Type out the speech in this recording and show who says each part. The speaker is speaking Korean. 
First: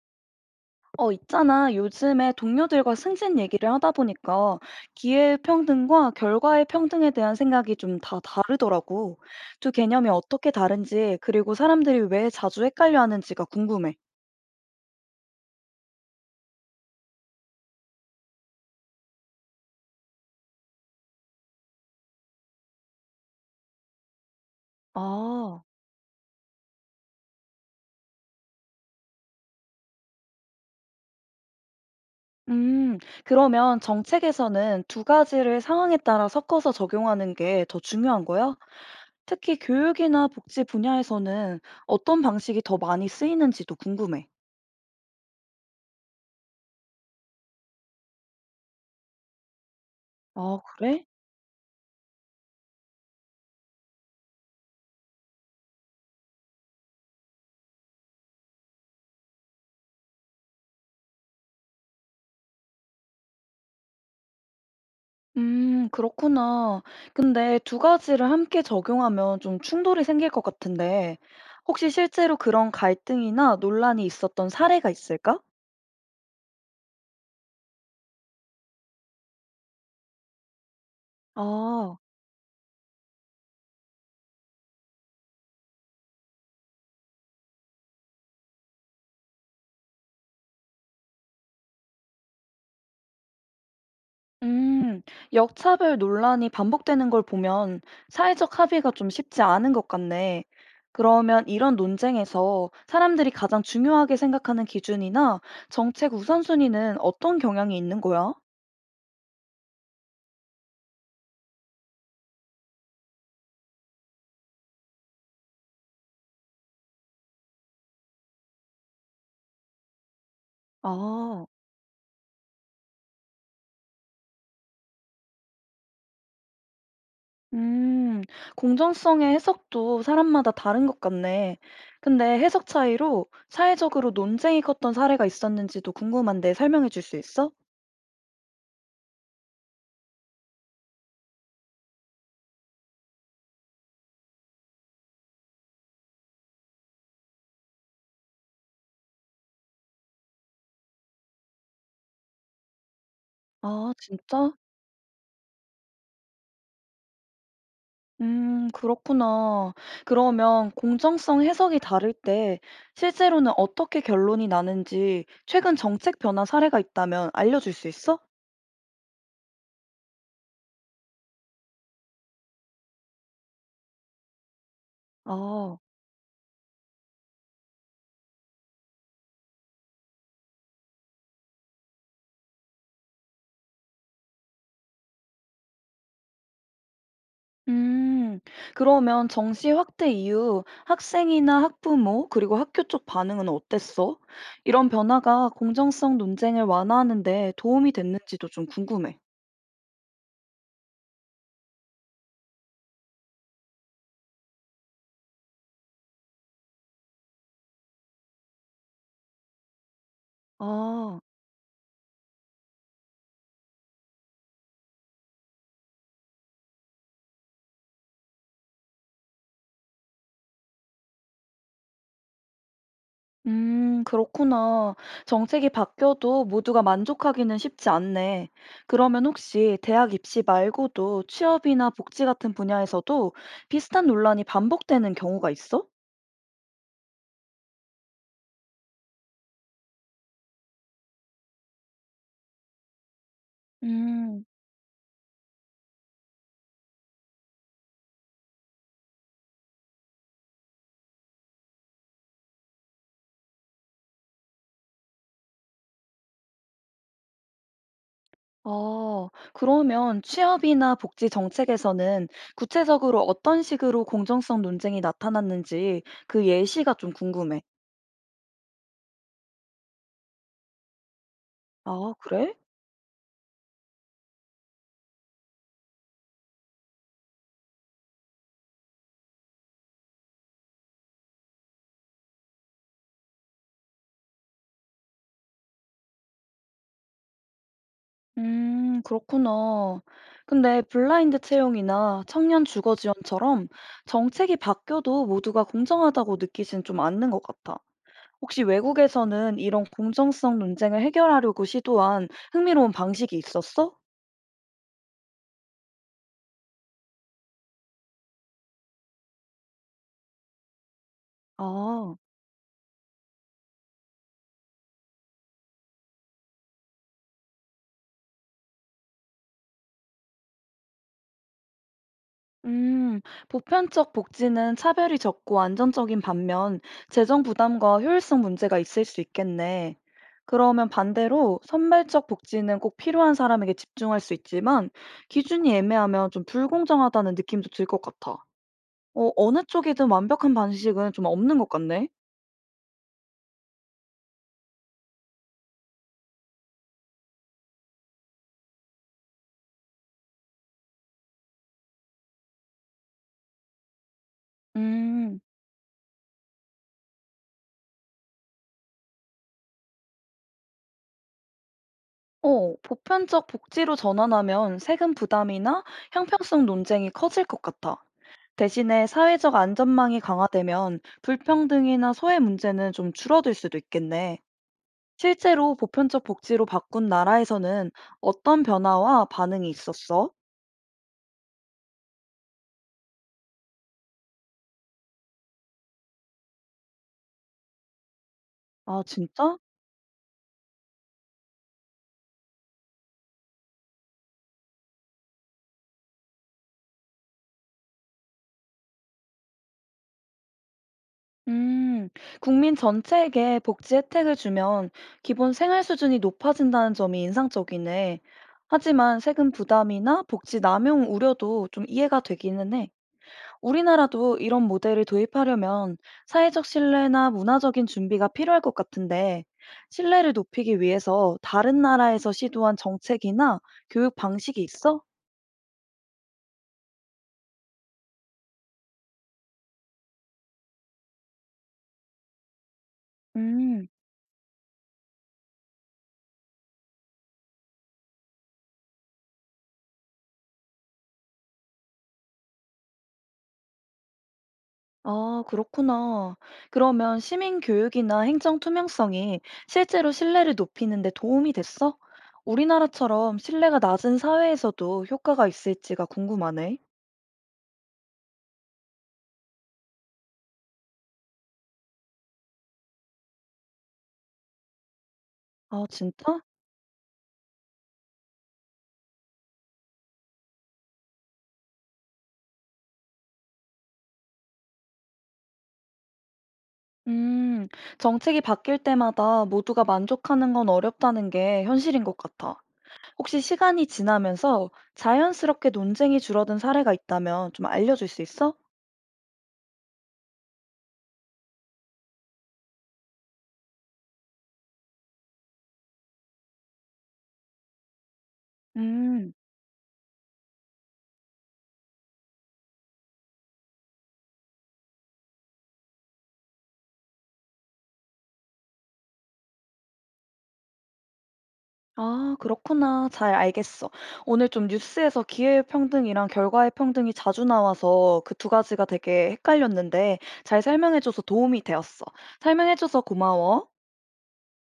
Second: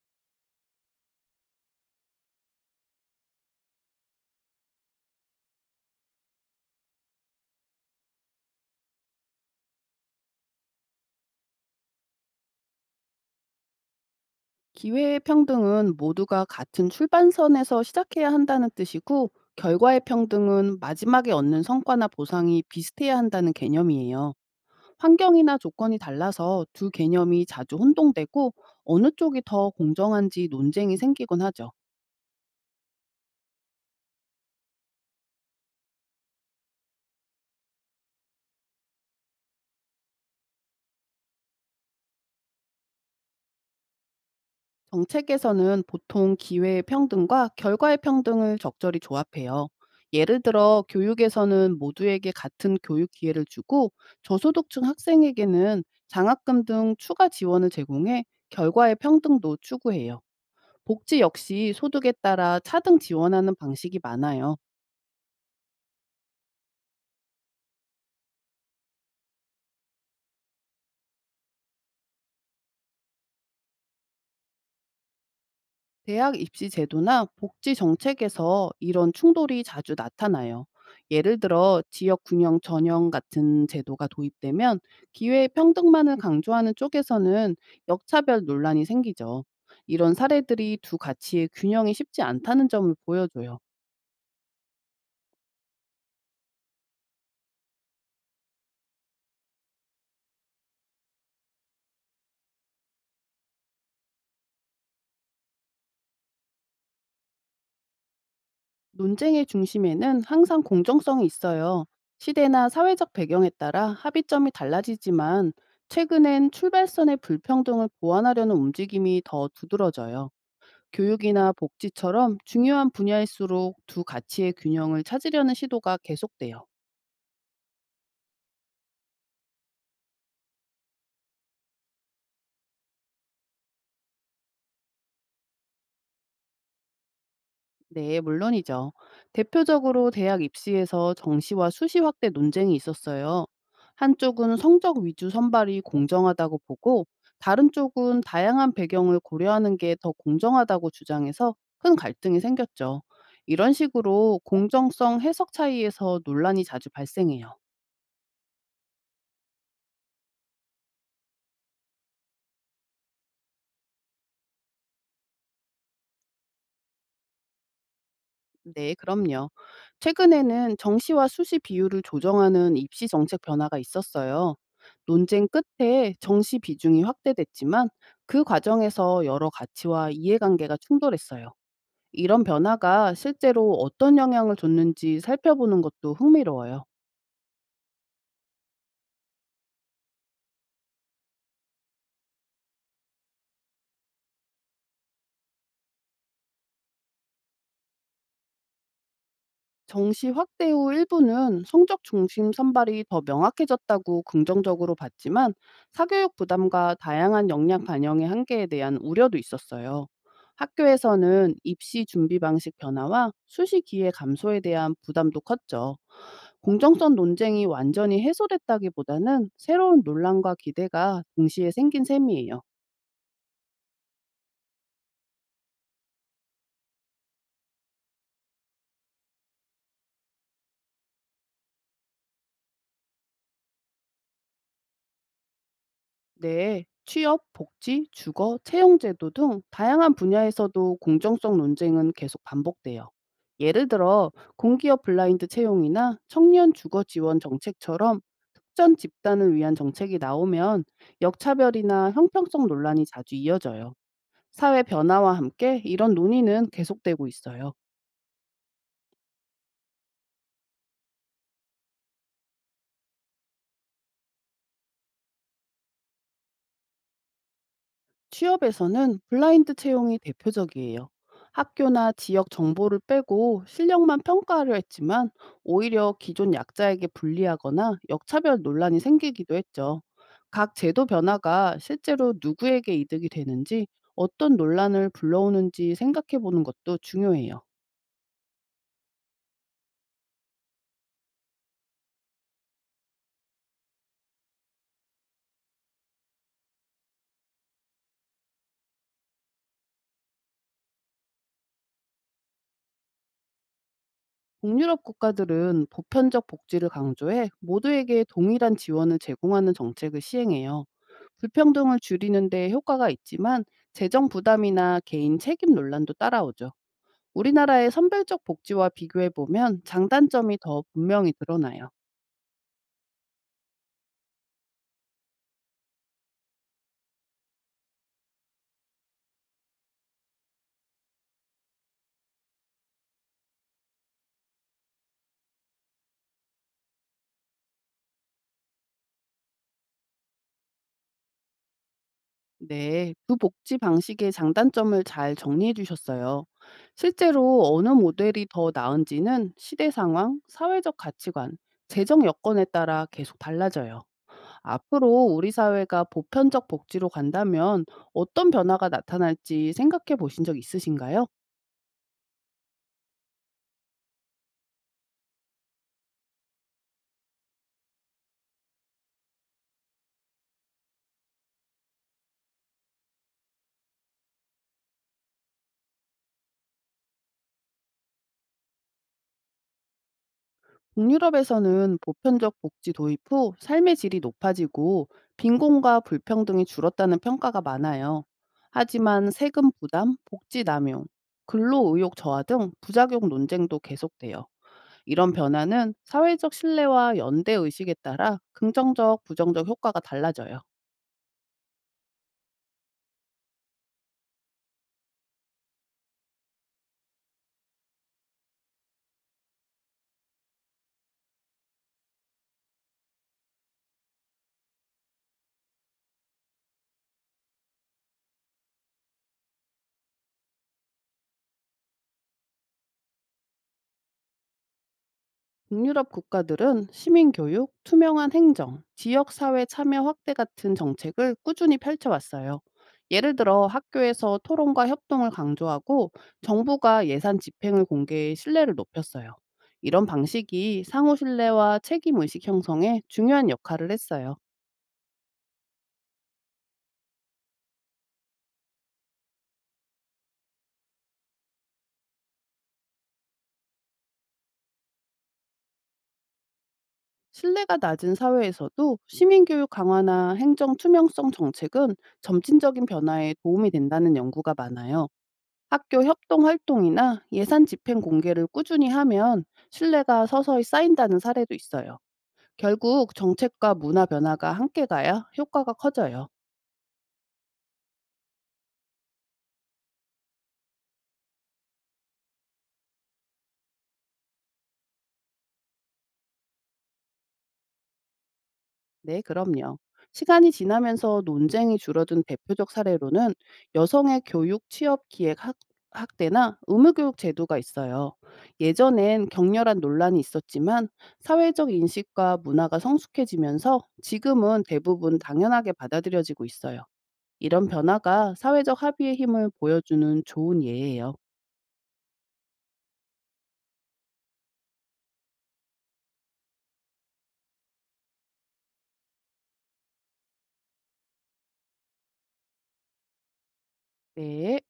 Speaker 1: 있잖아. 요즘에 동료들과 승진 얘기를 하다 보니까 기회평등과 결과의 평등에 대한 생각이 좀 다 다르더라고. 두 개념이 어떻게 다른지, 그리고 사람들이 왜 자주 헷갈려 하는지가 궁금해.
Speaker 2: 기회의 평등은 모두가 같은 출발선에서 시작해야 한다는 뜻이고, 결과의 평등은 마지막에 얻는 성과나 보상이 비슷해야 한다는 개념이에요. 환경이나
Speaker 1: 아,
Speaker 2: 조건이 달라서 두 개념이 자주 혼동되고, 어느 쪽이 더 공정한지 논쟁이 생기곤 하죠.
Speaker 1: 음, 그러면 정책에서는 두 가지를 상황에 따라 섞어서 적용하는 게 더 중요한 거야? 특히 교육이나 복지 분야에서는 어떤 방식이 더 많이 쓰이는지도 궁금해.
Speaker 2: 정책에서는 보통 기회의 평등과 결과의 평등을 적절히 조합해요. 예를
Speaker 1: 아,
Speaker 2: 들어
Speaker 1: 그래?
Speaker 2: 교육에서는 모두에게 같은 교육 기회를 주고 저소득층 학생에게는 장학금 등 추가 지원을 제공해 결과의 평등도 추구해요. 복지 역시 소득에 따라 차등 지원하는 방식이 많아요.
Speaker 1: 그렇구나. 근데 두 가지를 함께 적용하면 좀 충돌이 생길 것 같은데 혹시 실제로 그런 갈등이나 논란이 있었던 사례가 있을까?
Speaker 2: 대학 입시 제도나 복지 정책에서 이런 충돌이 자주 나타나요. 예를 들어
Speaker 1: 아.
Speaker 2: 지역 균형 전형 같은 제도가 도입되면 기회 평등만을 강조하는 쪽에서는 역차별 논란이 생기죠. 이런 사례들이 두 가치의 균형이 쉽지 않다는 점을 보여줘요.
Speaker 1: 음. 역차별 논란이 반복되는 걸 보면 사회적 합의가 좀 쉽지 않은 것 같네. 그러면 이런 논쟁에서 사람들이 가장 중요하게 생각하는 기준이나 정책 우선순위는 어떤 경향이 있는 거야?
Speaker 2: 논쟁의 중심에는 항상 공정성이 있어요. 시대나 사회적 배경에 따라 합의점이 달라지지만 최근엔 출발선의 불평등을 보완하려는 움직임이 더 두드러져요.
Speaker 1: 아.
Speaker 2: 교육이나 복지처럼 중요한 분야일수록 두 가치의 균형을 찾으려는 시도가 계속돼요.
Speaker 1: 음, 공정성의 해석도 사람마다 다른 것 같네. 근데 해석 차이로 사회적으로 논쟁이 컸던 사례가 있었는지도 궁금한데 설명해 줄 수 있어?
Speaker 2: 네, 물론이죠. 대표적으로 대학 입시에서 정시와 수시 확대 논쟁이 있었어요. 한쪽은 성적 위주 선발이 공정하다고 보고, 다른 쪽은 다양한 배경을 고려하는 게 더 공정하다고 주장해서 큰 갈등이 생겼죠. 이런
Speaker 1: 아,
Speaker 2: 식으로
Speaker 1: 진짜?
Speaker 2: 공정성 해석 차이에서 논란이 자주 발생해요.
Speaker 1: 그렇구나. 그러면 공정성 해석이 다를 때 실제로는 어떻게 결론이 나는지 최근 정책 변화 사례가 있다면 알려줄 수 있어?
Speaker 2: 네, 그럼요. 최근에는 정시와 수시 비율을 조정하는 입시 정책 변화가 있었어요. 논쟁
Speaker 1: 아.
Speaker 2: 끝에 정시 비중이 확대됐지만 그 과정에서 여러 가치와 이해관계가 충돌했어요. 이런 변화가 실제로 어떤 영향을 줬는지 살펴보는 것도 흥미로워요.
Speaker 1: 음, 그러면 정시 확대 이후 학생이나 학부모, 그리고 학교 쪽 반응은 어땠어? 이런 변화가 공정성 논쟁을 완화하는데 도움이 됐는지도 좀 궁금해.
Speaker 2: 정시 확대 후 일부는 성적 중심 선발이 더 명확해졌다고 긍정적으로 봤지만 사교육 부담과 다양한 역량 반영의 한계에 대한 우려도 있었어요.
Speaker 1: 아,
Speaker 2: 학교에서는 입시 준비 방식 변화와 수시 기회 감소에 대한 부담도 컸죠. 공정성 논쟁이 완전히 해소됐다기보다는 새로운 논란과 기대가 동시에 생긴 셈이에요.
Speaker 1: 그렇구나. 정책이 바뀌어도 모두가 만족하기는 쉽지 않네. 그러면 혹시 대학 입시 말고도 취업이나 복지 같은 분야에서도 비슷한 논란이 반복되는 경우가 있어?
Speaker 2: 네, 취업, 복지, 주거, 채용 제도 등 다양한 분야에서도 공정성 논쟁은 계속 반복돼요. 예를 들어
Speaker 1: 음.
Speaker 2: 공기업 블라인드 채용이나 청년 주거 지원 정책처럼 특정 집단을 위한 정책이 나오면 역차별이나 형평성 논란이 자주 이어져요. 사회 변화와 함께 이런 논의는 계속되고 있어요.
Speaker 1: 그러면 취업이나 복지 정책에서는 구체적으로 어떤 식으로 공정성 논쟁이 나타났는지 그 예시가 좀 궁금해.
Speaker 2: 취업에서는 블라인드 채용이 대표적이에요. 학교나
Speaker 1: 아,
Speaker 2: 지역
Speaker 1: 그래?
Speaker 2: 정보를 빼고 실력만 평가하려 했지만 오히려 기존 약자에게 불리하거나 역차별 논란이 생기기도 했죠. 각 제도 변화가 실제로 누구에게 이득이 되는지 어떤 논란을 불러오는지 생각해 보는 것도 중요해요.
Speaker 1: 그렇구나. 근데 블라인드 채용이나 청년 주거 지원처럼 정책이 바뀌어도 모두가 공정하다고 느끼진 좀 않는 것 같아. 혹시 외국에서는 이런 공정성 논쟁을 해결하려고 시도한 흥미로운 방식이 있었어?
Speaker 2: 북유럽 국가들은 보편적 복지를 강조해 모두에게 동일한 지원을 제공하는 정책을 시행해요. 불평등을
Speaker 1: 아.
Speaker 2: 줄이는 데 효과가 있지만 재정 부담이나 개인 책임 논란도 따라오죠. 우리나라의 선별적 복지와 비교해 보면 장단점이 더 분명히 드러나요.
Speaker 1: 음, 보편적 복지는 차별이 적고 안정적인 반면 재정 부담과 효율성 문제가 있을 수 있겠네. 그러면 반대로 선별적 복지는 꼭 필요한 사람에게 집중할 수 있지만 기준이 애매하면 좀 불공정하다는 느낌도 들 것 같아. 어느 쪽이든 완벽한 방식은 좀 없는 것 같네.
Speaker 2: 네, 그 복지 방식의 장단점을 잘 정리해 주셨어요. 실제로 어느 모델이 더 나은지는 시대 상황, 사회적 가치관, 재정 여건에 따라 계속 달라져요. 앞으로
Speaker 1: 음,
Speaker 2: 우리 사회가 보편적 복지로 간다면 어떤 변화가 나타날지 생각해 보신 적 있으신가요?
Speaker 1: 보편적 복지로 전환하면 세금 부담이나 형평성 논쟁이 커질 것 같아. 대신에 사회적 안전망이 강화되면 불평등이나 소외 문제는 좀 줄어들 수도 있겠네. 실제로 보편적 복지로 바꾼 나라에서는 어떤 변화와 반응이 있었어?
Speaker 2: 북유럽에서는 보편적 복지 도입 후 삶의 질이 높아지고 빈곤과 불평등이 줄었다는 평가가 많아요.
Speaker 1: 아,
Speaker 2: 하지만
Speaker 1: 진짜?
Speaker 2: 세금 부담, 복지 남용, 근로 의욕 저하 등 부작용 논쟁도 계속돼요. 이런 변화는 사회적 신뢰와 연대 의식에 따라 긍정적, 부정적 효과가 달라져요.
Speaker 1: 음, 국민 전체에게 복지 혜택을 주면 기본 생활 수준이 높아진다는 점이 인상적이네. 하지만 세금 부담이나 복지 남용 우려도 좀 이해가 되기는 해. 우리나라도 이런 모델을 도입하려면 사회적 신뢰나 문화적인 준비가 필요할 것 같은데, 신뢰를 높이기 위해서 다른 나라에서 시도한 정책이나 교육 방식이 있어?
Speaker 2: 북유럽 국가들은 시민교육, 투명한 행정, 지역사회 참여 확대 같은 정책을 꾸준히 펼쳐왔어요. 예를 들어
Speaker 1: 음,
Speaker 2: 학교에서 토론과 협동을 강조하고 정부가 예산 집행을 공개해 신뢰를 높였어요. 이런 방식이 상호 신뢰와 책임 의식 형성에 중요한 역할을 했어요.
Speaker 1: 아, 그렇구나. 그러면 시민 교육이나 행정 투명성이 실제로 신뢰를 높이는 데 도움이 됐어? 우리나라처럼 신뢰가 낮은 사회에서도 효과가 있을지가 궁금하네.
Speaker 2: 신뢰가 낮은 사회에서도 시민교육 강화나 행정 투명성 정책은 점진적인 변화에 도움이 된다는 연구가 많아요.
Speaker 1: 아,
Speaker 2: 학교
Speaker 1: 진짜?
Speaker 2: 협동 활동이나 예산 집행 공개를 꾸준히 하면 신뢰가 서서히 쌓인다는 사례도 있어요. 결국 정책과 문화 변화가 함께 가야 효과가 커져요.
Speaker 1: 음, 정책이 바뀔 때마다 모두가 만족하는 건 어렵다는 게 현실인 것 같아. 혹시 시간이 지나면서 자연스럽게 논쟁이 줄어든 사례가 있다면 좀 알려줄 수 있어?
Speaker 2: 네, 그럼요. 시간이 지나면서 논쟁이 줄어든 대표적 사례로는 여성의 교육 취업 기획 학대나 의무교육 제도가 있어요. 예전엔
Speaker 1: 음,
Speaker 2: 격렬한 논란이 있었지만 사회적 인식과 문화가 성숙해지면서 지금은 대부분 당연하게 받아들여지고 있어요. 이런 변화가 사회적 합의의 힘을 보여주는 좋은 예예요.
Speaker 1: 아, 그렇구나. 잘 알겠어. 오늘 좀 뉴스에서 기회평등이랑 결과의평등이 자주 나와서 그 두 가지가 되게 헷갈렸는데 잘 설명해줘서 도움이 되었어. 설명해줘서 고마워.
Speaker 2: 네.